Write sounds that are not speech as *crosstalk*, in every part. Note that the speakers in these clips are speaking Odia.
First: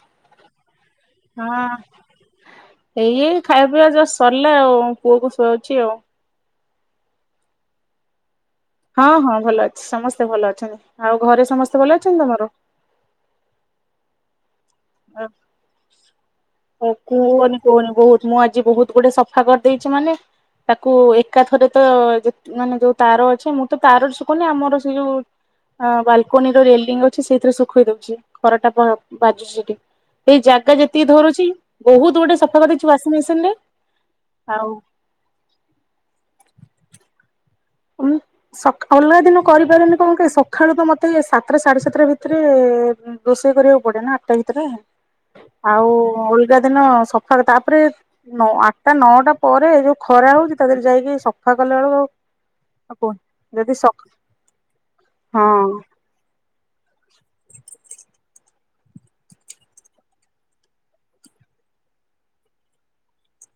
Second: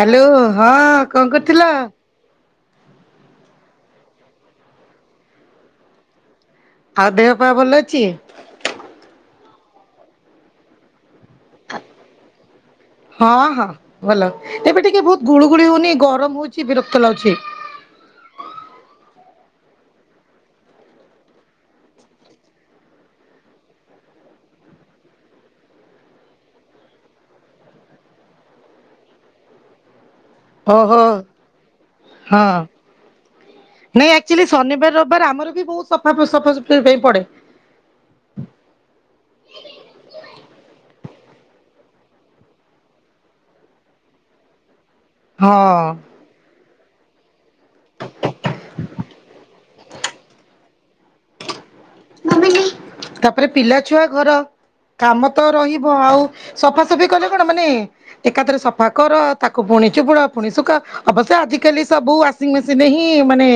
ହ୍ୟାଲୋ ହଁ କଣ କରୁଥିଲ? ହଁ ଏଇ ଖାଇବା ପିଇବା ଜଷ୍ଟ ସରିଲା ଆଉ ପୁଅକୁ ଶୁଆଉଚି ଆଉ। ଆଉ ଦେହ ପା ଭଲ ଅଛି? ହଁ ହଁ ଭଲ ଅଛି ସମସ୍ତେ ଭଲ ଅଛନ୍ତି ଆଉ ଘରେ ସମସ୍ତେ ଭଲ ଅଛନ୍ତି ତମର? ହଁ ହଁ ଭଲ ଏବେ ଟିକେ ବହୁତ ଗୁଳୁ ଗୁଳି ହଉନି ଗରମ ହଉଚି ବିରକ୍ତ ଲାଗୁଚି। କହୁନି ବହୁତ ମୁଁ ଆଜି ବହୁତ ଗୁଟେ ସଫା କରିଦେଇଚି ମାନେ ତାକୁ ଏକା ଥରେ ତ ଯେ ମାନେ ଯୋଉ ତାର ଅଛି ମୁଁ ତାର ଶୁକଉନି ଆମର ସେ ଯୋଉ ହ ବାଲକୋନି ର ରେଲିଙ୍ଗ ଅଛି ସେଇଥିରେ ଶୁଖେଇ ଦଉଚି ଖରାଟା ବା ବାଜୁଚି ସେଠି। ଏଇ ଜାଗା ଓହୋ ଯେତିକି ଧରୁଚି ବହୁତ ଗୋଡେ ହଁ ସଫା କରିଦେଇଚି ଉ୍ୟାସିଂମେସିନ ରେ ଆଉ ର ଆମର ବି ବହୁତ ସଫା ସଫା ସୁତୁର ପାଇଁ ପଡେ। ଉଁ ହଁ ଅଲଗା ଦିନ କରିପାରନି କଣ କି ସକାଳୁ ତ ମତେ ସାତଟା ସାଢେ ସାତଟା ଭିତରେ ରୋଷେଇ କରିବାକୁ ପଡେ ନା ଆଠଟା ଭିତରେ ହଁ ଆଉ ଗା ଦିନ ସକାଳେ ତାପରେ ଆଠଟା ନଅଟା ପରେ ଯୋଉ ଖରା ହଉଚି ତା ଦେହରେ ଯାଇକି ସଫା କଲା ବେଳକୁ ଆଉ କୁହନି ତାପରେ ଯଦି ପିଲା ସକ୍ ଛୁଆ ଘର କାମ ହଁ ତ ରହିବ ଆଉ ସଫାସଫି କଲେ କଣ ମାନେ ଏକାଥରେ ସ ସଫା କର ତାକୁ ପୁଣି ଚିପୁଡ ପୁଣିୁ ଶୁଖାଅ ଅବଶ୍ୟ ଆଜ କାଲି ସବୁ ୱାସିଂ ମେସିନ ହିଁ ମାନେ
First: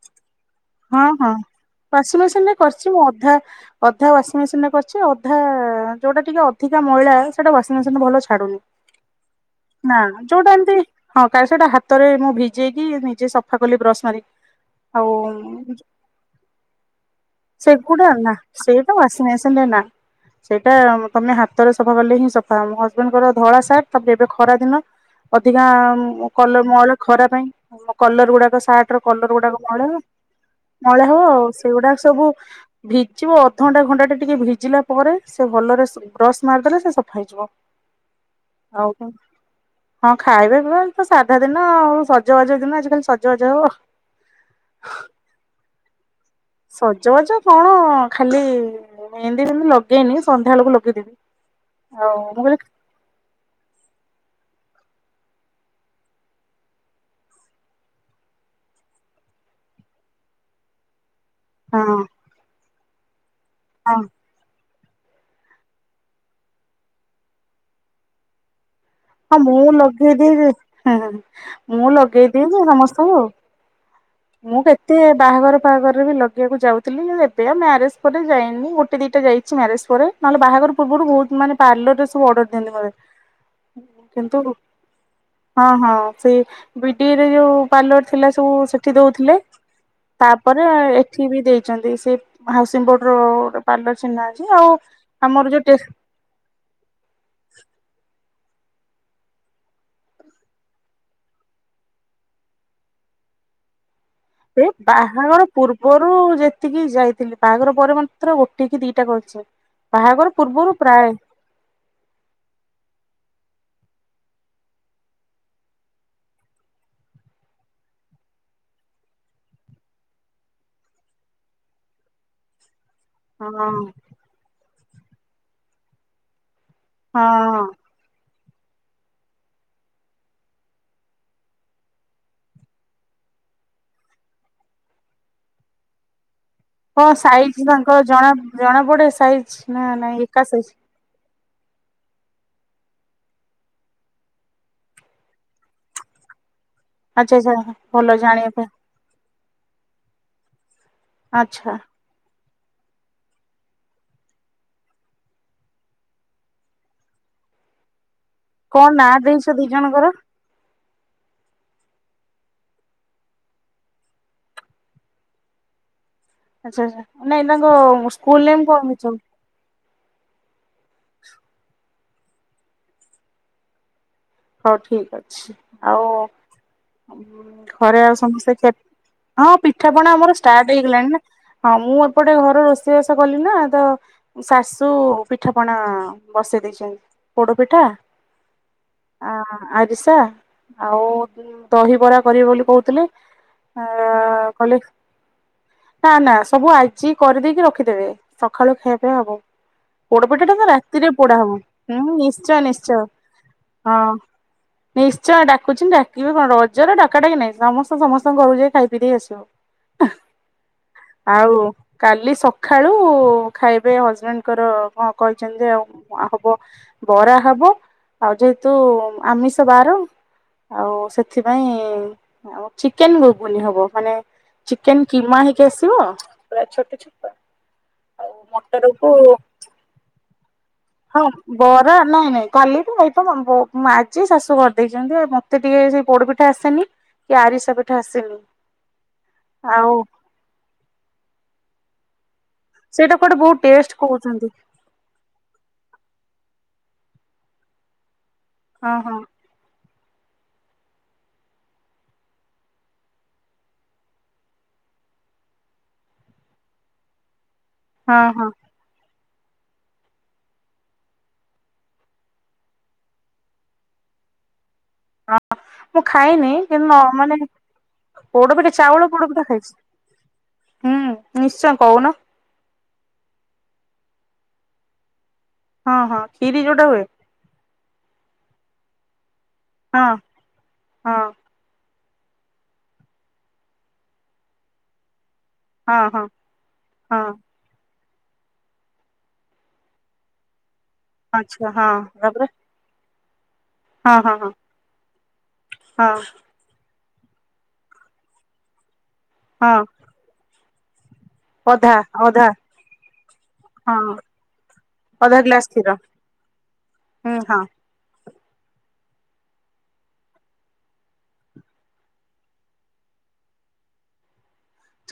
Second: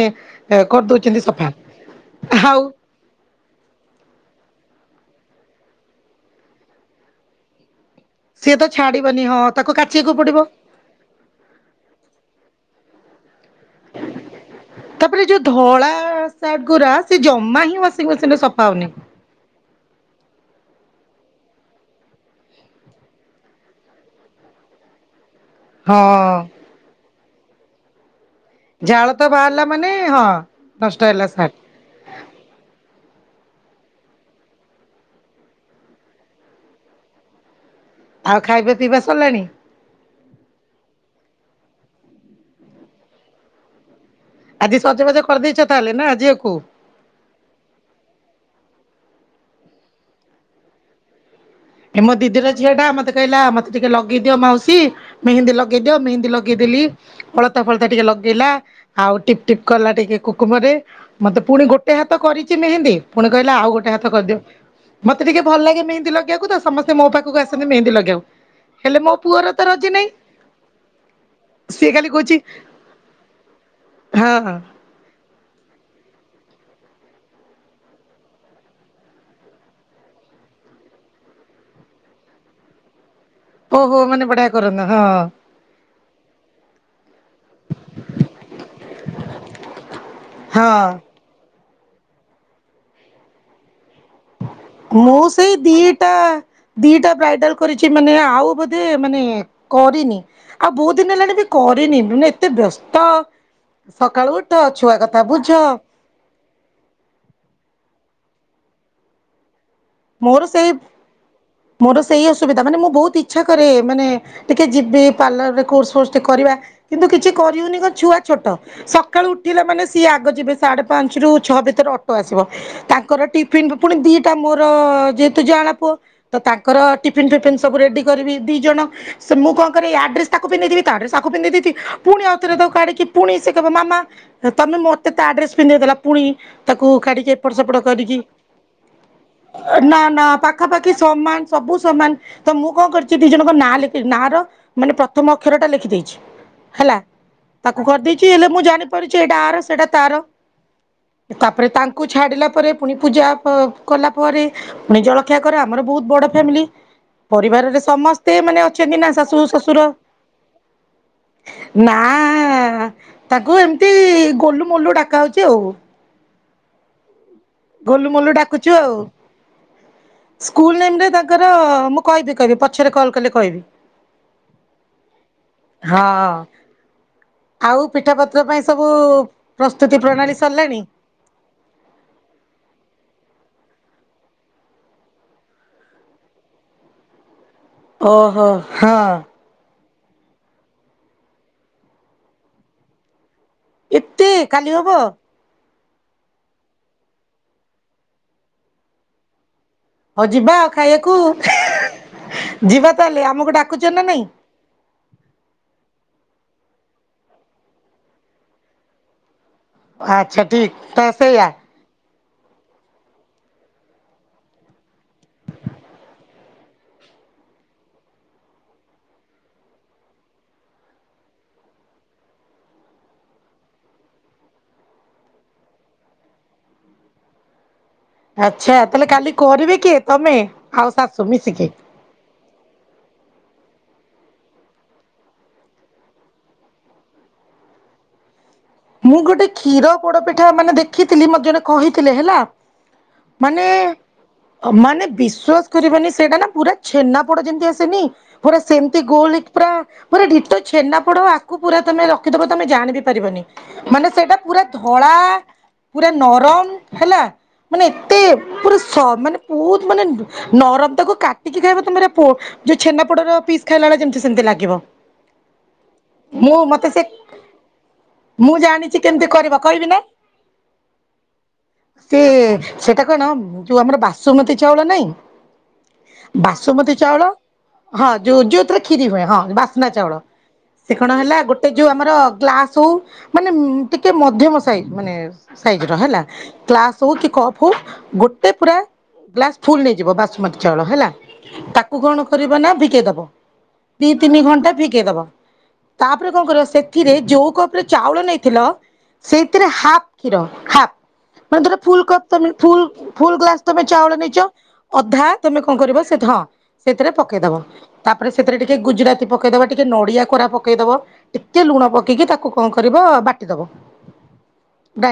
କରିଦଉଛନ୍ତି ସଫା ଆଉ କି ଅଧା *inaudible* ଅଧା ୱାସିଂ ମେସିନ ରେ କରିଚି ଅଧା ଯୋଉଟା ଟିକେ ଅଧିକା ମଇଳା ସେଟା ୱାଂ ମେସିନରେ ଭଲ ସିଏ ଛାଡୁନି ତ ଛାଡିବନି ହଁ ତାକୁ ନା କାଚିବାକୁ ପଡିବ। ଯୋଉ ଟା ଏମନ୍ତି ହଁ କାଳି ସେଟା ହାତରେ ମୁଁ ଭିଜେଇକି ନିଜେ ସଫା କଲି ବ୍ରସ୍ ମାରିକି ଆଉ ତାପରେ ଯୋଉ ଧଳା ସାର୍ଟ ଗୁରା ସେ ଜମା ସେ ହିଁ ୱାସିଂ ଗୁଡା ଆ *inaudible* ନା ମେସିନରେ ସଫା ହଉନି। ସେଇଟା ବସନାେଶଟ ନା ସେଇଟା ତମେ ହାତରେ ସଫା କଲେ ହିଁ ସଫା ହବ ମୋ ହଜବେଣ୍ଡଙ୍କ ଧଳା ସାର୍ଟ ତାପରେ ଏବେ ଖରା ଦିନ। ଅଧିକା ହଁ କଲର ମଳ ଖରା ପାଇଁ କଲର ଗୁଡାକ ସାର୍ଟ ର ଝାଳ ତ କଲର ବାହାରିଲା ଗୁଡାକ ମାନେ ମଇଳା ହଁ ନଷ୍ଟ ମଇଳା ହବ ହେଲା ଆଉ ସାର୍ଟ। ସେଗୁଡାକ ସବୁ ଭିଜୀବ ଅଧଘଣ୍ଟେ ଘଣ୍ଟା ଟେ ଟିକେ ଭିଜିଲା ପରେ ସେ ଭଲରେ ଶୁ ବ୍ରସ୍ ମାରିଦେଲେ ସେ ସଫା ହେଇଯିବ। ଆଉ ଖାଇବା ପିଇବା ସରିଲାଣି। ହଁ ଖାଇବା ପିଇବା ଆଜି ତ ସାଧା ଦିନ ଆଉ ସଜବାଜ ଦିନ ଆଜିିଖାଲି ସଜବାଜ ହବ। ଆଜି ସଜବାଜ କରିଦେଇଚ ତାହାଲେ ନା ଝିଅ କୁ। ସଜବାଜ କଣ ଖାଲି ମେହେଁଦି ଫେହେଁଦି ଲଗେଇନି ସନ୍ଧ୍ୟାବେଳକୁ ଲଗେଇଦେବି। ଏ ମୋ ଆଉ ମୁଁ ଦିଦିର କହିଲି ଝିଅ ଟା ମତେ କହିଲା ମତେ ଟିକେ ଲଗେଇ ଦିଅ ମାଉସି ମେହେନ୍ଦୀ ଲଗେଇଦିଅ ମେହେନ୍ଦୀ ଲଗେଇଦେଲି। ଅଳତା ଫଳତା ଟିକେ ଲଗେଇଲା ଆଉ ଟିପଟିପ୍ କଲା ଟିକେ କୁକୁମରେ। ମତେ ପୁଣି ଗୋଟେ ହଁ ହାତ କରିଚି ମେହେନ୍ଦୀ ପୁଣି କହିଲା ଆଉ ଗୋଟେ ହଁ ହାତ କରିଦିଅ। ମତେ ଟିକେ ଭଲ ଲାଗେ ମେହେନ୍ଦୀ ଲଗେଇବାକୁ ତ ସମସ୍ତେ ମୋ ପାଖକୁ ଆସନ୍ତି ମେହେନ୍ଦୀ ଲଗେଇବାକୁ। ହେଲେ ମୋ ହଁ ପୁଅର ତ ମୁଁ ରଜି ନାହିଁ ଲଗେଇଦେଇ *inaudible* ଛି ହାଁ ହାଁ ସିଏ ମୁଁ ଖାଲି କହୁଛି ଲଗେଇଦିଏ ଯେ ସମସ୍ତଙ୍କୁ। ହଁ। ମୁଁ କେତେ ବାହାଘର ଫାହାଘରରେ ବି ଲଗେଇବାକୁ ଯାଉଥିଲି ଏବେ ଆଉ ମ୍ୟାରେଜ ପରେ ଯାଇନି ଗୋଟେ ଦିଇଟା ଯାଇଚି ମ୍ୟାରେଜ ପରେ। ନହେଲେ ବାହାଘର ପୂର୍ବରୁ ବହୁତ ମାନେ ପାର୍ଲରରେ ସବୁ ଅର୍ଡର ଦିଅନ୍ତି ମୋତେ। ଓହୋ ମାନେ ବଢିଆ କରନ ହ ହଁ ହଁ, ସେଇ ବିଡିଏ ରେ ଯୋଉ ପାର୍ଲର ଥିଲା ସବୁ ସେଠି ଦଉଥିଲେ। ତାପରେ ହଁ। ଏଠିବି ଦେଇଚନ୍ତି ସେ ହାଉସିଂ ବୋର୍ଡର ପାର୍ଲର ଚିହ୍ନା ଅଛି ଆଉ ମୁଁ ଆମର ସେଇ ଯୋଉ ଟେ ଦିଟା ଦିଟା ବ୍ରାଇଡାଲ୍ କରିଛି ମାନେ ଆଉ ବୋଧେ ମାନେ କରିନି। ଆଉ ବହୁତ ଦିନ ହେଲାଣି ବି କରିନି ମାନେ ଏତେ ବ୍ୟସ୍ତ ସକାଳୁ ଉଠ, ଛୁଆ କଥା ବୁଝ। ରୁ ଯେତିକି ଯାଇଥିଲି ବାହାଘର ପରେ ମାତ୍ର ଗୋଟେ କି ଦିଟା କରିଛି। ବାହାଘର ମୋର ସେ ପୂର୍ବରୁ ପ୍ରାୟ ମୋର ସେଇ ଅସୁବିଧା ମାନେ ମୁଁ ବହୁତ ଇଛା କରେ ମାନେ ଟିକେ ଯିବି ପାର୍ଲର ରେ କୋର୍ସ ଫୋର୍ସ ଟିକେ କରିବା, କିନ୍ତୁ କିଛି କରିିହଉନି କଣ ଛୁଆ ଛୋଟ। ସକାଳୁ ଉଠିଲେ ମାନେ ସିଏ ଆଗ ଯିବେ ସାଢେ ପାଞ୍ଚ ରୁ ଛଅ ଭିତରେ ଅଟୋ ଆସିବ। ତା ତାଙ୍କର ହଁ ଟିଫିନ ପୁଣି ଦିଟା ମୋର ଯେହେତୁ ଜାଆଁଳା ପୁଅ ତ ତାଙ୍କର ଟିଫନ୍ ଫିଫିନ ହଁ। ସବୁ ରେଡି କରିବି ଦି ଜଣ। ସେ ମୁଁ କଣ କରେ ୟା ଡ୍ରେସ ତାକୁ ପିନ୍ଧେଇ ଦେଇଥିବି ତା ଡ୍ରେସ ଆକୁ ପିନ୍ଧେଇ ଦେଇଥିଵି, ପୁଣି ଆଉଥରେ ତାକୁ କାଢିକି ପୁଣି ସେ କହିବ ମାମା ତମେ ମତେ ତା ଡ୍ରେସ ପିନ୍ଧେଇଦେଲ ପୁଣି ତାକୁ କାଢିକି ଏପଟ ସେପଟ କରିକି ଜଣାପଡେ ସାଇଜ୍ ନା ନାଇଁ ଏକା ସାଇଜ୍। ସମାନ ସବୁ ସମାନ ତ ମୁଁ କଣ କରିଛି ଦି ଜଣଙ୍କ ନାଁ ଲେଖି, ନାଁ ର ମାନେ ପ୍ରଥମ ଅକ୍ଷରଟା ଲେଖିଦେଇଛି ହେଲା। ଆଚ୍ଛା ଆଚ୍ଛା ତାକୁ ଭଲ କରିଦେଇଛି ହେଲେ ଜାଣିବା ମୁଁ ପାଇଁ ଜାଣି ପାରୁଛି ଏଇଟା ଆର ସେଟା ତାର। ତାପରେ ଆଚ୍ଛା। ତାଙ୍କ ଛାଡ଼ିଲା ପରେ ପୁଣି ପୂଜା କ କଲା ପରେ ପୁଣି ଜଳଖିଆ କରେ। ଆମର ବହୁତ ବଡ ଫ୍ୟାମିଲି। ପରିବାରରେ ସମସ୍ ସେ ମାନେ କଣ ଅଛନ୍ତି ନା ନାଁ ଶାଶୁ ଓ ଦେଇଛ ଦି ଶ୍ଵଶୁର। ଜଣଙ୍କର ନାଁ ତାକୁ ଏମିତି ଗୋଲୁ ମୋଲୁ ଡାକା ହଉଛି ଆଉ। ଆଚ୍ଛା ଆଚ୍ଛା, ନାଇଁ ତାଙ୍କ ଗୋଲୁ ମୋଲୁ ସ୍କୁଲ ନେମ୍ ଡାକୁଛୁ କଣ ଆଉ ଦେଇଛ। ସ୍କୁଲ ନେମ୍ ରେ ତାଙ୍କର ମୁଁ କହିବି କହିବି ପଛରେ କଲ୍ କଲେ କହିବି। ହଉ ଠିକ ଅଛି। ଆଉ ହଁ ଘରେ ଆଉ ପିଠାପତ୍ର ସମସ୍ତେ ପାଇଁ ଖିଆ ସବୁ ହଁ, ପ୍ରସ୍ତୁତି ପିଠାପଣା ପ୍ରଣାଳୀ ଆମର ଷ୍ଟାର୍ଟ ସରିଲାଣି? ହେଇଗଲାଣି ନା। ହଁ ମୁଁ ଏପଟେ ଘର ରୋଷେଇବାସ କଲି ନା ତ ଶାଶୁ ପିଠାପଣା ବସେଇ ଦେଇଚନ୍ତି। ପୋଡ ପିଠା ଓହୋ ହଁ। ଆରିସା ଆଉ ଦହିବରା କରିବେ ବୋଲି କହୁଥିଲେ। ଏତେ କାଲି କଲେ। ହବ? ନା ନା ସବୁ ଆଜି କରିଦେଇକି ରଖିଦେବେ, ସଖାଳୁ ଖିଆ ପିଆ ହବ। ହଉ ପୋଡପିଠା ଟା ଯିବା ତ ଆଉ ରାତିରେ ଖାଇବାକୁ ପୋଡା ହବ। ହୁଁ, ନିଶ୍ଚୟ ଯିବା ନିଶ୍ଚୟ। ତାହେଲେ ଆମକୁ ଡାକୁଚି ହଁ। ନିଶ୍ଚୟ ଡାକୁଚନ୍ତି ଡାକିବେ କଣ ରଜରେ ଡକା ଡକି ନାହିଁ ସମସ୍ତେ ସମସ୍ତଙ୍କୁ ଘରକୁ ଯାଇ ଖାଇ ପିଇ ଦେଇ ଆସୁ। ଆଚ୍ଛା ଠିକ ତ ସେଇଆ ଆଉ କାଲି ସଖାଳୁ ଖାଇବେ ହଜବେଣ୍ଡଙ୍କର ହଁ କହିଛନ୍ତି ଯେ ଆଉ ହବ ବରା ହବ, ଆଉ ଯ ଯେହେତୁ ଆମିଷ ବାର ଆଉ ସେଥିପାଇଁ ଆଉ ଚିକେନ୍ ଘୁଗୁନି ହବ। ମାନେ ଚିକେନ୍ କିମା ହେଇକି ଆସିବ, ପୁରା ଛୋଟ ଛୋଟ। ଆଉ ଆଚ୍ଛା, ତାହେଲେ ମଟରକୁ କାଲି କରିବେ କିଏ? ତମେ। ଆଉ ହଁ, ଶାଶୁ ମିଶିକି? ବ ନାଇଁ ନାଇଁ କାଲି କି ଆଇଟମ୍ ହବ। ଆଜି ଶାଶୁ କରିଦେଇଛନ୍ତି ମତେ ଟିକେ ସେଇ ପୋଡ ପିଠା ଆସେନି। କି ଆରିସା ପିଠା ଆସିନି। ମୁଁ ଗୋଟେ କ୍ଷୀର ପୋଡପିଠା ମାନେ ଦେଖିଥିଲି, ମତେ ଜଣେ କହିଥିଲେ ହେଲା। ସେଇଟା କୁଆଡେ ବହୁତ ମାନେ, ଟେଷ୍ଟ କହୁଛନ୍ତି ମାନେ ବିଶ୍ୱାସ୍ କରିବନି, ସେଇଟା ନା ପୁରା ଛେନାପୋଡ ଯେମିତି ଆସେନି, ପୁରା ହଁ ସେମିତି ହଁ ଗୋଲ୍ ହେଇକି ପୁରା ପୁରା ଡିଟୋ ଛେନାପୋଡ, ଆକୁ ପୁରା ତମେ ରଖିଦବ, ତମେ ଜାଣି ବି ପାରିବନି। ମାନେ ସେଇଟା ପୁରା ଧଳା, ପୁରା ନରମ୍ ହେଲା। ମାନେ ଏତେ ହଁ ହଁ ପୁରା ସ, ମାନେ ବହୁତ ମାନେ ନରମ୍, ତାକୁ କାଟିକି ଖାଇବ ତମେ ପୁରା ପୋ ଯୋଉ ଛେନା ପୋଡ ର ପିସ୍ ଖାଇଲା ଭଳିଆ, ଯେମିତି ସେମିତି ଲାଗିବ। ହଁ, ମୁଁ ଖାଇନି ମୁଁ ମତେ କିନ୍ତୁ ସେ ମାନେ ପୋଡ ମୁଁ ପିଠା ଜାଣିଚି ଚାଉଳ କେମିତି ପୋଡ ପିଠା କରିବ, ଖାଇଛି। କହିବି ନା? ହୁଁ ନିଶ୍ଚୟ କହୁନ ସେ ସେଇଟା କଣ, ଯୋଉ ଆମର ବାସୁମତୀ ଚାଉଳ ନାଇଁ, ହଁ ହଁ କ୍ଷୀରି ଯୋଉଟା ବାସୁମତୀ ହୁଏ ଚାଉଳ ହଁ ଯୋଉ ଯୋଉଥିରେ କ୍ଷୀରି ହୁଏ, ହଁ, ବାସ୍ନା ହଁ ଚାଉଳ, ସେ କଣ ହଁ ହେଲା ଗୋଟ୍ ଏ ଯୋଉ ଆମର ଗ୍ଲାସ୍ ହଉ, ମାନେ ଟିକେ ମଧ୍ୟମ ସାଇଜ୍, ମାନେ ସାଇଜ୍ ର ହଁ ହେଲା, ହଁ କ୍ଲାସ ହଉ କି ହଁ କପ୍ ଫୁ, ଗୋଟେ ପୁରା ଗ୍ଲାସ୍ ଫୁଲ୍ ନେଇଯିବ ବାସୁମତୀ ଚାଉଳ ହେଲା। ଆଚ୍ଛା ତାକୁ ହଁ କଣ ତାପରେ କରିବା ନା ଭିକେଇ ଦବ। ଦି ହଁ ହଁ ତିନି ହଁ ଘଣ୍ଟା ଫିକେଇ ଦବ, ହଁ ତାପରେ କଣ କରିବ ସେଥିରେ ଯୋଉ କପ୍ ଚାଉଳ ନେଇଥିଲ, ସେଇଥିରେ ହଁ ହାପ୍ କ୍ଷୀର୍, ହାପ୍ ମାନେ ଧର ଅଧା ଫୁଲକପ୍ ଅଧା ତମେ, ଫୁଲ୍, ଫୁଲ୍ ଗ୍ଲାସ୍ ତମେ ହଁ ଚାଉଳ ନେଇଚ ଅଧା ତମେ ଗ୍ଲାସ କଣ କ୍ଷୀର କରିବ, ସେ ତ, ହଁ, ସେଥିରେ ହୁଁ ପକେଇଦବ। ହଁ ତାପରେ ସେଥିରେ ଟିକେ ଗୁଜୁରାତି ପକେଇ ଦବ, ଟିକେ ନଡିଆ କୋରା ପକେଇ ଦବ, ଟିକେ ଲୁଣ ପକେଇକି ତାକୁ କଣ କରିବ, ବାଟିଦବ,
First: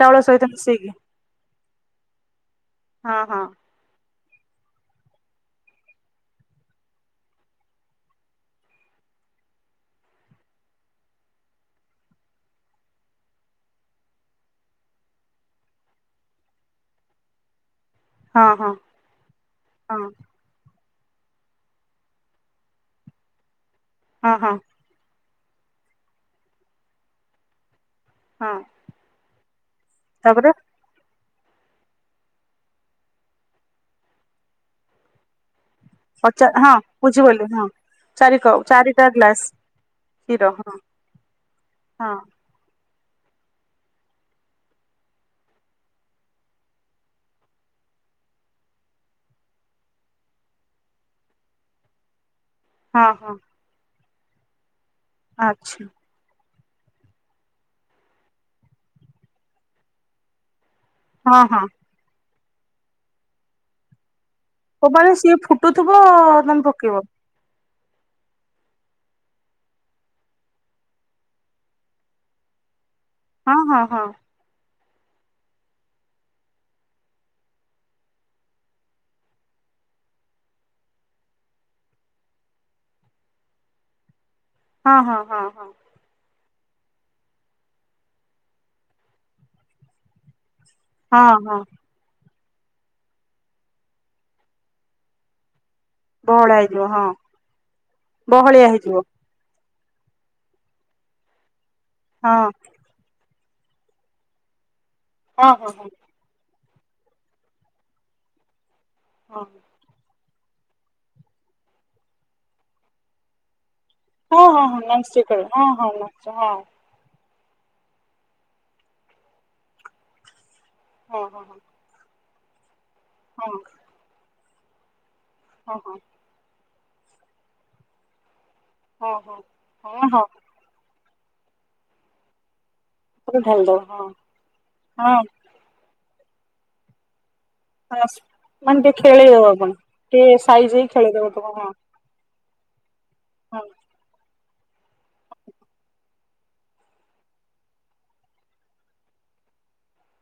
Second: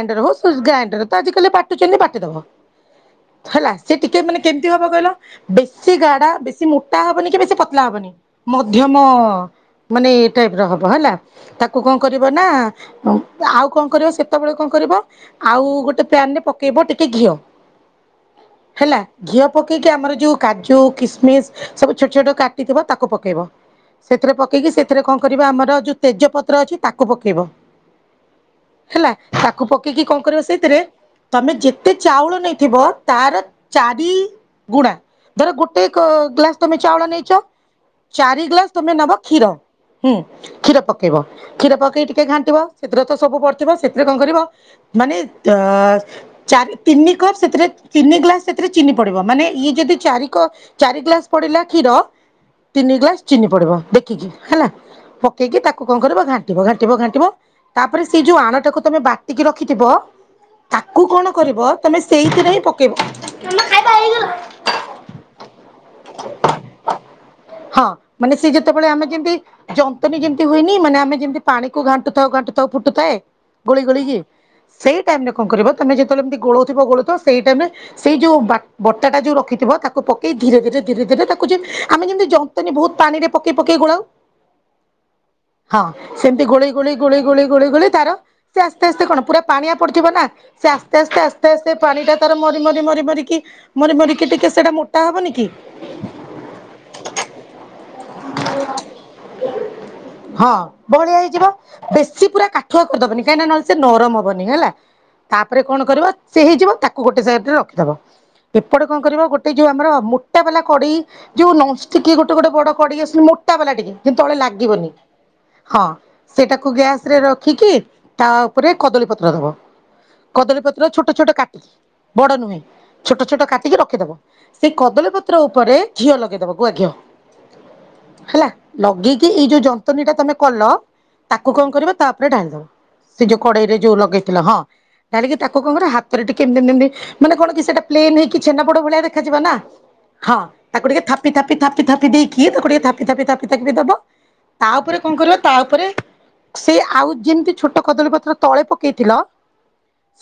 ଚାଉଳ ହଉ ସୁ ସହିତ ମିଶେଇକି ଗ୍ରାଇଣ୍ଡର୍ ତ ଆଜି କାଲି ବାଟୁଚନ୍ତି, ବାଟିଦବ। ହଁ ହଁ। ହେଲା, ସେ ଟିକେ ମାନେ କେମିତି ହବ କହିଲ, ବେଶୀ ଗାଢା, ବେଶୀ ମୋଟା ହବନି କି ବେଶୀ ପତଲା ହବନି। ମଧ୍ୟମ ମାନେ ଏ ଟାଇପ୍ ର ହବ ହେଲା, ତାକୁ କଣ କରିବ ନା, ଆଉ କଣ କରିବ, ସେତେବେଳେ କଣ କରିବ ଆଉ ଗୋଟେ ପ୍ୟାନ୍ ରେ ପକେଇବ ଟିକେ ଘିଅ ହଁ ହଁ ହେଲା ଘିଅ ପକେଇକି ହଁ ଆମର ଯୋଉ କାଜୁ, କିସମିସ୍, ସବୁ ଛୋଟ ଛୋଟ କାଟିଥିବ, ତାକୁ ପକେଇବ, ସେଥିରେ ହଁ ହଁ ପକେଇକି ସେ ଏଥିରେ କଣ କରିବା ଆମର ଯୋଉ ତେଜ ପତ୍ର ଅଛି, ତାକୁ ପକେଇବ। ହଁ ହେଲା, ତାକୁ ପକେଇକି କଣ କରିବ ତାପରେ ସେଇଥିରେ ତମେ ଯେତେ ଚାଉଳ ନେଇଥିବ, ତାର ଚାରି ଗୁଣା ଧର ଗୋଟେ ଅଚା ଗ୍ଲାସ୍ ହଁ ତମେ ଚାଉଳ ନେଇଚ, ବୁଝିପାରିଲି ହଁ ଚାରି କପ୍ ଗ୍ଲାସ୍ ତମେ ଚାରିଟା ନବ ଗ୍ଲାସ କ୍ଷୀର ହୁଁ, କ୍ଷୀର ପକେଇବ, କ୍ଷୀର ପକେଇକ ହଁ ଟିକେ ଘାଣ୍ଟିବ, ସେଥିରେ ତ ସବୁ ପଡିଥିବ ସେଥିରେ କଣ କରିବ ମାନେ ତ ଚାରି, ତିନି କପ୍ ସେଥିରେ ତିନି ଗ୍ଲାସ୍ ସେଥିରେ ଚିନି ପଡିବ, ମାନେ ଇଏ ଯଦି ଚାରି କପ୍ ଚାରି ଗ୍ଲାସ୍ ପଡିଲା କ୍ଷୀର ତିନି ହଁ ଗ୍ଲାସ୍ ହଁ ଚିନି ପଡିବ, ଦେଖିକି ହେଲା, ପକେଇକି ଆଚ୍ଛା ତାକୁ କଣ କରିବ ଘା ଘାଣ୍ଟିବ ଘାଣ୍ଟିବ ଘାଣ୍ଟିବ, ତାପରେ ସେଇ ଯୋଉ ଆଣଟାକୁ ତମେ ବାଟିକି ରଖିଥିବ ତାକୁ କଣ ହଁ ହଁ କରିବ, ତମେ ସେଇଥିରେ ହିଁ ପକେଇବ *unintelligible* ସିଏ ଫୁଟୁଥିବ ତମେ ପକେଇବ। ହଁ ମାନେ ସିଏ ଯେତେବେଳେ ଆମେ ଯେମିତି, ଯନ୍ତନୀ ଯେମିତି ହୁଏନି, ମାନେ ଆମେ ଯେମିତି ପାଣିକୁ ଘାଣ୍ଟୁ ଥାଉ, ଘାଣ୍ଟୁ ଥାଉ, ଫୁଟୁଥାଏ, ହଁ ହଁ ଗୋଳେଇ ହଁ ଗୋଳେଇକି ସେଇ ଟାଇମ୍ ରେ କଣ କରିବ, ତମେ ଯେତେବେଳେ ଏମତି ଗୋଳଉଥିବ, ଗୋଳଉଥିବ, ସେଇ ଟାଇମ୍ ରେ ସେଇ ଯୋଉ ବା ବଟାଟା ଯୋଉ ରଖିଥିବ ତାକୁ ପକେଇ ଧୀରେ ଧୀରେ ଧୀରେ ଧୀରେ ତାକୁ ଯ ଆମେ ଯେମିତି ଜ ନ୍ତୁନେ ବହୁତ ପାଣି ରେ ପକେଇ ପକେଇ ଗୋଳାଉ ହଁ ହଁ ହଁ। ହଁ। ସେମିତି ଗୋଳେଇ ଗୋଳେଇ ଗୋଳିଇ ଗୋଳେଇ ଗୋଳେଇ ଗୋଳେଇ ତାର ସେ ଆସ୍ତେ ଆସ୍ତେ କଣ ପୁରା ପାଣିଆ ପଡିଥିବ ନା ସେ ଆସ୍ତେ ଆସ୍ତେ ଆସ୍ତେ ହଁ ହଁ ଆସ୍ତେ ହଁ ଆସ୍ତେ ପାଣିଟା ତାର ମରି ମରି ମରି ମରିିକି ମରି ମରିିକି ଟିକେ ସେଟା ମୋଟା ହେବନି କି। ବହଡା ଏଇଥିବ ହଁ ବହଳିଆ ହେଇଯିବ। ହଁ ବହଳିଆ ହେଇଯିବ। ବେଶୀ ହଁ ପୁରା କାଠୁଆ କରିଦବନି କାହିଁକି ନହଲେ ସେ ନରମ ହବନି ହେଲା ତାପରେ ହଁ କଣ ହଁ କରିବ ସେ ହେଇଯିବ ତାକୁ ଗୋଟେ ସାଇଟରେ ରଖିଦବ। ଏପଟେ କଣ କରିବ ହଁ ଗୋଟେ ଯୋଉ ଆମର ଅମ ମୋଟା ବାଲା କଢ଼େଇ ଯୋଉ ନନଷ୍ଟିକ ଗୋଟେ ଗୋଟେ ବଡ କଡେଇ ଆସୁନି ମୋଟା ବାଲା ଟିକେ କିନ୍ତୁ ତଳେ ଲାଗିବନି। ସେ କହିବ ହଁ। ହଁ ନିଶ୍ଚୟ ହଁ ସେଟାକୁ ଗ୍ୟାସ ରେ ରଖିକି ତା ଉପରେ କଦଳୀ ପତ୍ର ଦବ। କଦଳୀ ପତ୍ର ଛୋଟ ହଁ ଛୋଟ ହଁ କାଟି ବଡ ନୁହେଁ। ଛୋଟ ଛୋଟ ହଁ କାଟିକି ରଖିଦବ। ସେଇ କଦଳୀ ପତ୍ର ଉପରେ ହଁ ହଁ ଘିଅ ଲଗେଇଦବ ଗୁଆ ଘିଅ। ହେଲା ହଁ ଲଗେଇକି ହଁ ଏଇ ଯୋଉ ଯନ୍ତନୀ ହଁ ଟା ହଁ ହଁ ତମେ କଲ ତାକୁ କଣ କରିବ ତାପ ଉପରେ ଢାଳିଦବ। ସେ ଯୋଉ ତାକୁ କଡେଇରେ ଢାଳିଦବ ଯୋଉ ହଁ ଲଗେଇଥିଲ ହଁ ହଁ ଢାଳିକି ତାକୁ କଣ କରିବ ହାତରେ ଟିକେ ଏମିତି ଏମିତି ଏମିତି ମାନେ କଣ କି ସେଇଟା ପ୍ଲେନ ହେଇକି ଛେନା ପୋଡ ମାନେ ଭଳିଆ ଟିକେ ଦେଖାଯିବ ଖେଳେଇଦବ ନା ଆପଣ ଟିକେ ହଁ ସାଇଜ ତାକୁ ହେଇ ଟିକେ ଖେଳେଇଦବ ଥାପି ତମ ଥାପି ହଁ ଥାପି ଥାପ ପି ଦେଇକି ତାକୁ ଟିକେ ଥାପି ଥାପି ଥାପି ହଁ ଥପିବି ଦବ ତା ଉପରେ କଣ କରିବା ତା ଉପରେ ସେ ଆଉ ଯେମିତି ଛୋଟ କଦଳୀ ପତ୍ର ତଳେ ପକେଇଥିଲ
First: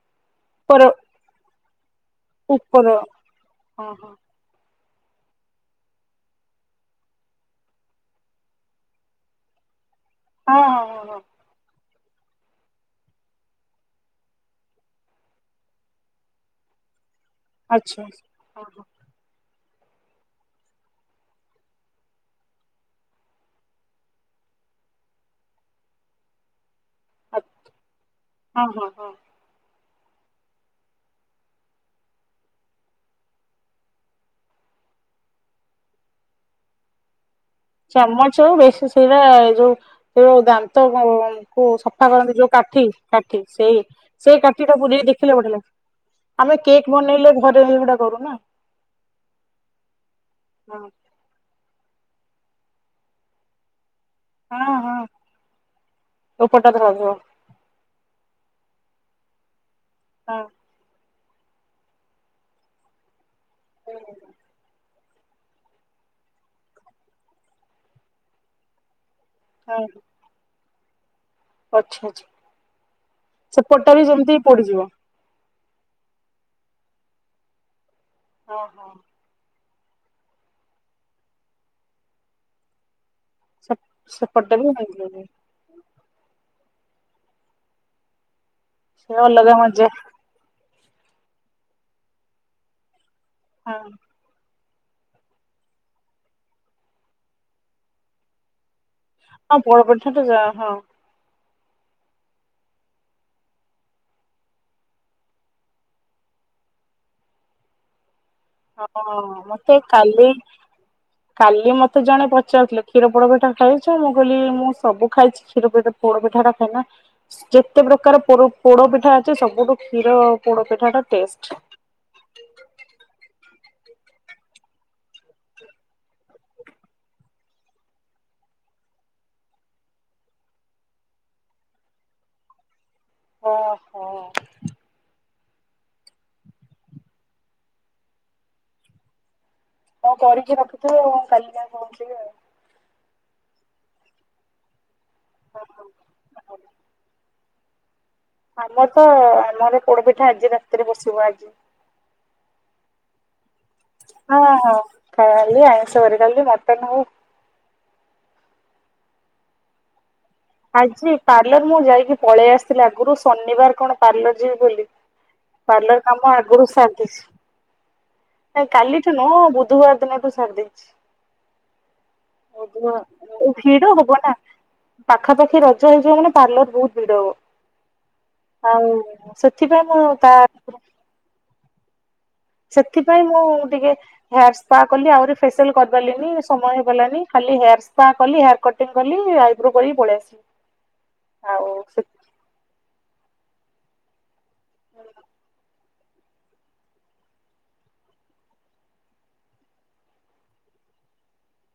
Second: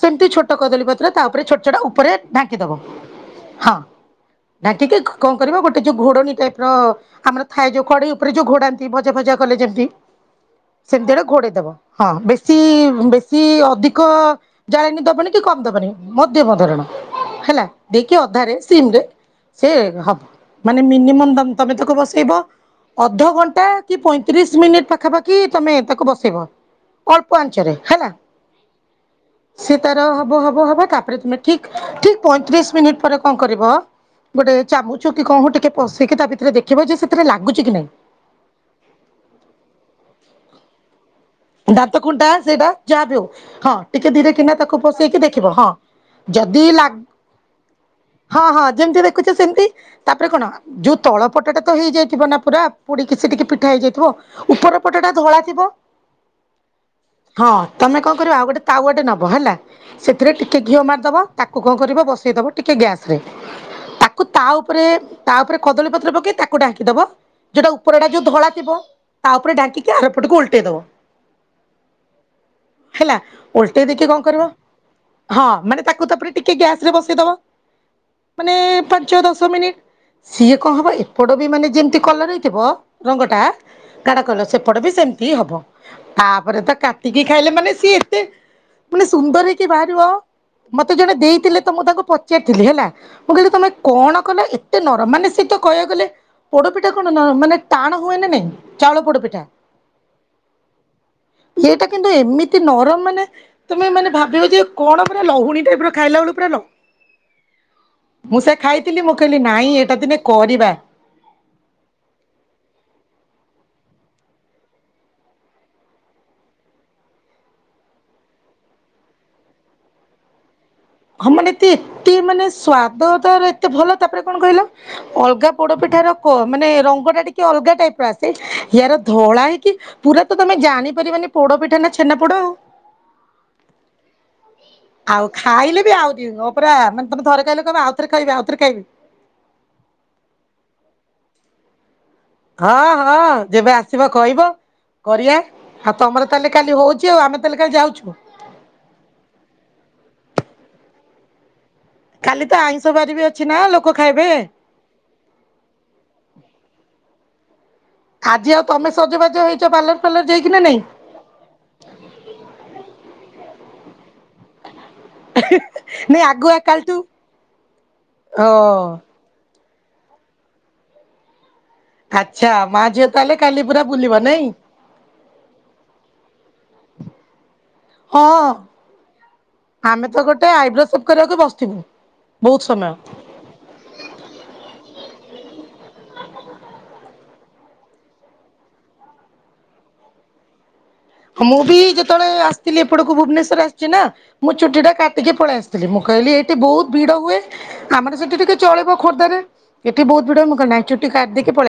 ସେମତି ଛୋଟ ଉପର କଦଳୀପତ୍ର ତା ଉପରେ ଛୋଟ ଛୋଟ ଉପରେ ଢାଙ୍କିଦବ ଉପର ହଁ। ଢାଙ୍କିକି କଣ କରିବ ଗୋଟେ ଯୋଉ ଘୋଡଣୀ ଟାଇପ ର ଆମର ଥାଏ ଯୋଉ କଡେଇ ଉପରେ ଯୋଉ ଘୋଡାନ୍ତି ଭଜା ଫଜା କଲେ ଯେମତି ହଁ ହଁ ହଁ ସେମତିଆ ହଁ ଏଟା ଘୋଡେଇ ଦବ। ହଁ ବେଶୀ ବେଶୀ ଅଧିକ ଜାଳେଣି ଦବନି କି କମ ଦବନି ମଧ୍ୟମ ଧରଣ ହେଲା ଆଚ୍ଛା ଦେଇକି ଅଧାରେ ହଁ ହଁ ସିମରେ ସେ ହବ ମାନେ ମିନିମମ୍ ତମେ ତାକୁ ବସେଇବ ଅଧଘଣ୍ଟା କି ପଇଁ ତିରିଶ ମିନିଟ୍ ପାଖାପାଖି ତମେ ତାକୁ ବସେଇବ। ଅଳ୍ପ ଆଞ୍ଚରେ ହେଲା। ହଁ ହଁ ହଁ ସେ ତାର ହବ ହବ ହବ ତାପରେ ତମେ ଠିକ ଠିକ ପଇଁତିରିଶ ମିନିଟ୍ ପରେ କଣ କରିବ ଗୋଟେ ଚାମୁଚ କି କଣ ଟିକେ ପଶେଇକି ତା ଭିତରେ ଦେଖିବ ଯେ ସେଥିରେ ଲାଗୁଛି କି ନାଇଁ। ଚାମଚ ଆଉ ବେଶୀ ସେଇଟା ଯୋଉ ସେ ଯ ଦାନ୍ତ କୁ ଦାନ୍ତ ସଫା ଖୁଣ୍ଟା କରନ୍ତି ଯୋଉ ସେଇଟା କାଠି ଯାହା ବି କାଠି ହଉ ହଁ ସେଇ ଟିକେ ଧୀରେ ସେଇ କିନା କାଠି ଟା ତାକୁ ପୁରେଇକି ପସେଇକି ଦେଖିଲେ ଦେଖିବ ବଢିଆ ହଁ। ଲାଗେ ଆମେ ଯଦି ଲା କେକ୍ ବନେଇଲେ ଘରେ ଏଗୁଡା କରୁ ନା ହଁ ହଁ ଯେମିତି ଦେଖୁଛ ସେମତି ତାପରେ କଣ ହଁ ଯୋ ତଳ ପଟଟା ତ ହେଇଯାଇଥିବ ନା ପୁରା ପୋଡିକି ସେ ଟିକେ ପିଠା ହେଇଯାଇଥିବ ହଁ ଉପର ହଁ ପଟଟା ଧଳା ଥିବ। ଉପରଟା ଧଳାଥିବ। ହଁ ତମେ କଣ କରିବ ଆଉ ଗୋଟେ ତାଉଆଟେ ନବ ହେଲା ସେଥିରେ ହଁ ଟିକେ ଘିଅ ମାରିଦେବ। ତାକୁ କଣ କରିବ ବସେଇଦବ ଟିକେ ଗ୍ୟାସ ରେ ତାକୁ ତା ଉପରେ ତା ଉପରେ କଦଳୀପତ୍ର ପକେଇ ତାକୁ ଢାଙ୍କି ଦବ ଯଉଟା ଉପରେ ଏଟା ଯୋଉ ଧଳା ଥିବ ତା ଉପରେ ଡାଙ୍କିକି ଆରପଟକୁ ଓଲଟେଇ ଦବ। ଆଚ୍ଛା ଆଚ୍ଛା ହେଲା। ଓଲଟେଇ ସେପଟା ବି ଦେଇକି କଣ ଯେମିତି କରିବ ପୋଡିଯିବ। ହଁ ମାନେ ତାକୁ ତାପରେ ଟିକେ ଗ୍ୟାସରେ ବସେଇଦବ ମାନେ ହଁ ହଁ ପାଞ୍ଚ ଦଶ ମିନିଟ ସିଏ କଣ ହବ ଏପଟ ବି ମାନେ ଯେମିତି କଲର ହେଇଥିବ ରଙ୍ଗଟା ଗାଢ କଲର ସେପଟ ବି ସେମିତି ହବ। ତାପରେ ତ କାଟିକି ଖାଇଲେ ମାନେ ସିଏ ଏତେ ମାନେ ସେ ସୁନ୍ଦର ଅଲଗା ହେଇକି ମଜା ବାହାରିବ ମତେ ଜଣେ ଦେଇଥିଲେ ତ ମୁଁ ତାଙ୍କୁ ପଚାରିଥିଲି ହେଲା ମୁଁ କହିଲି ତମେ ହଁ କଣ? କହିଲା ଏତେ ନରମ ମାନେ ସେହିତ କହିବା ଗଲେ। ପୋଡପିଠା କଣ ନ ମାନେ ଟାଣ ହୁଏନ ନାଇଁ ଚାଉଳ ପୋଡପିଠା। ହଁ ପୋଡ଼ପିଠା ତ ଯା ହଁ। ଏଇଟା କିନ୍ତୁ ଏମିତି ନରମ ମାନେ। ତମେ ମାନେ ଭାବିବ ଯେ କଣ ପୁରା ଲହୁଣୀ ଟାଇପ୍ ର ଖାଇଲା ବଳୁ ପୁରା ଲ ମୁଁ ସେ ଖାଇଥିଲି ମୁଁ କହିଲି ହଁ ନାଇଁ ମତେ ଏଇଟା ଦିନେ କାଲି କରିବା। କାଲି ମତେ ଜଣେ ପଚାରୁଥିଲେ କ୍ଷୀର ପୋଡପିଠା ଖାଇଚ ମୁଁ କହିଲି ମୁଁ ସବୁ ଖାଇଚି। ଖିର ପେ ପୋଡ ପିଠା ଖାଇନା। ଯେତେ ପ୍ରକାର ପୋଡ଼ ପୋଡପିଠା ଅଛି ସବୁଠୁ କ୍ଷୀର ପୋଡ ପିଠା ଟା। ହଁ ମାନେ ଟେଷ୍ଟ। ଏତେ ଏତେ ମାନେ ସ୍ଵାଦ ତାର ଏତେ ଭଲ ତାପରେ କଣ କହିଲ? ଅଲଗା ପୋଡପିଠାର କ ମାନେ ରଙ୍ଗ ଟା ଟିକେ ଅଲଗା ଟାଇପ୍ ର ଆସେ ୟାର ଧଳା ହେଇକି। ପୁରା ତ ତମେ ଜାଣିପାରିବାନି ପୋଡ ପିଠା ନା ଛେନା ପୋଡ ଆଉ। ଓହୋ। ଆଉ ଖାଇଲେ ବି ଆଉ ଦିନ ପରା ମାନେ ତମେ ଥରେ ଖାଇିଲେ କହିବ ଆଉଥରେ ଖାଇବି ଆଉଥରେ ଖାଇବି। ହଁ କରିକି ରଖୁଥୁବ କାଲି *inaudible* ଆଉ। ହଁ ହଁ ଯେବେ ଆସିବ କହିବ କରିବା ଆଉ ତମର ତାହେଲେ କାଲି ହଉଚି ଆଉ ଆମେ ତେଲେ କା ଯାଉଚୁ। ଆମ ତ ଆମର ପୋଡ ପିଠା ଆଜି ରାତିରେ ବସିବ ଆଜି। ଖାଲି ତ ଆଇଁଷ ବାରି ବି ଅଛି ନା ଲୋ ଅ ହ ଖାଇଲି ଆଇଁଷ ବାରି ଡାଲି ମଟନ ହ ଆଜି ଆଉ ତମେ ସଜବାଜ ହେଇଚ ପାଲର। ପାଲର ଯାଇକି ନା ନାଇଁ ଆଜି ପାଲର ମୁଁ ଯାଇକି ପଳେଇ ଆସିଥିଲି ଆଗରୁ ଶନିବାର କଣ ପାଲର ଯିବି ବୋଲି। ପାଲର ନାଇଁ କାମ ଆଗୁଆ ଆଗରୁ କାଲିଠୁ ସାରିଦେଇଛି ଅ କାଲିଠୁ ମୁଁ ବୁଧବାର ଦିନଠୁ ସାରି ଦେଇଛି। ଆଚ୍ଛା ମା ଝିଅ ତାହେଲେ ବୁଧବାର କାଲି ପୁରା ଭିଡ ହବ ବୁଲିବ ନା ନାଇଁ। ପାଖାପାଖି ରଜ ହେଇଯିବ ମାନେ ପାର୍ଲର ବହୁତ ଭିଡ ହବ। ହଁ ଆଉ ସେଥିପାଇଁ ମୁଁ ତା ସେବ୍ କରିବାକୁ ବସଥିମି। ସେଥିପାଇଁ ମୁଁ ଟିକେ ହେୟାର ସ୍ପା କଲି ଆହୁରି ଫେସିଆଲ କରିପାରିଲିନି ସମୟ ହେଇଗଲାନି ଖାଲି ହେୟାର ସ୍ପା କଲି ହେୟାର କଟ୍। କଲି ଆଇବ୍ରୋ କରିକ ପଳେଇ ଆସିଲି। *inaudible* ମୁଁ ଆଉ ବି ସେ ଯେତେବେଳେ ଆସିଥିଲି ଏପଟକୁ ଭୁବନେଶ୍ୱର ଆସିଚି ନା ମୁଁ ଚୁଟି ଟା କାଟିକି ପଳେଇ ଆସେ। ହେ ମୁଁ କହିଲି ଏଇଠି ବହୁତ୍ ଭିଡ଼ ହୁଏ। ଆମର ସେଠି ଟିକେ ଚଳିବ ଖୋର୍ଦ୍ଧାରେ ଏଠି ବହୁତ୍ ଭିଡ ମୁଁ କ ନାଇଁ ଚୁଟି କାଟିକି ପଳେ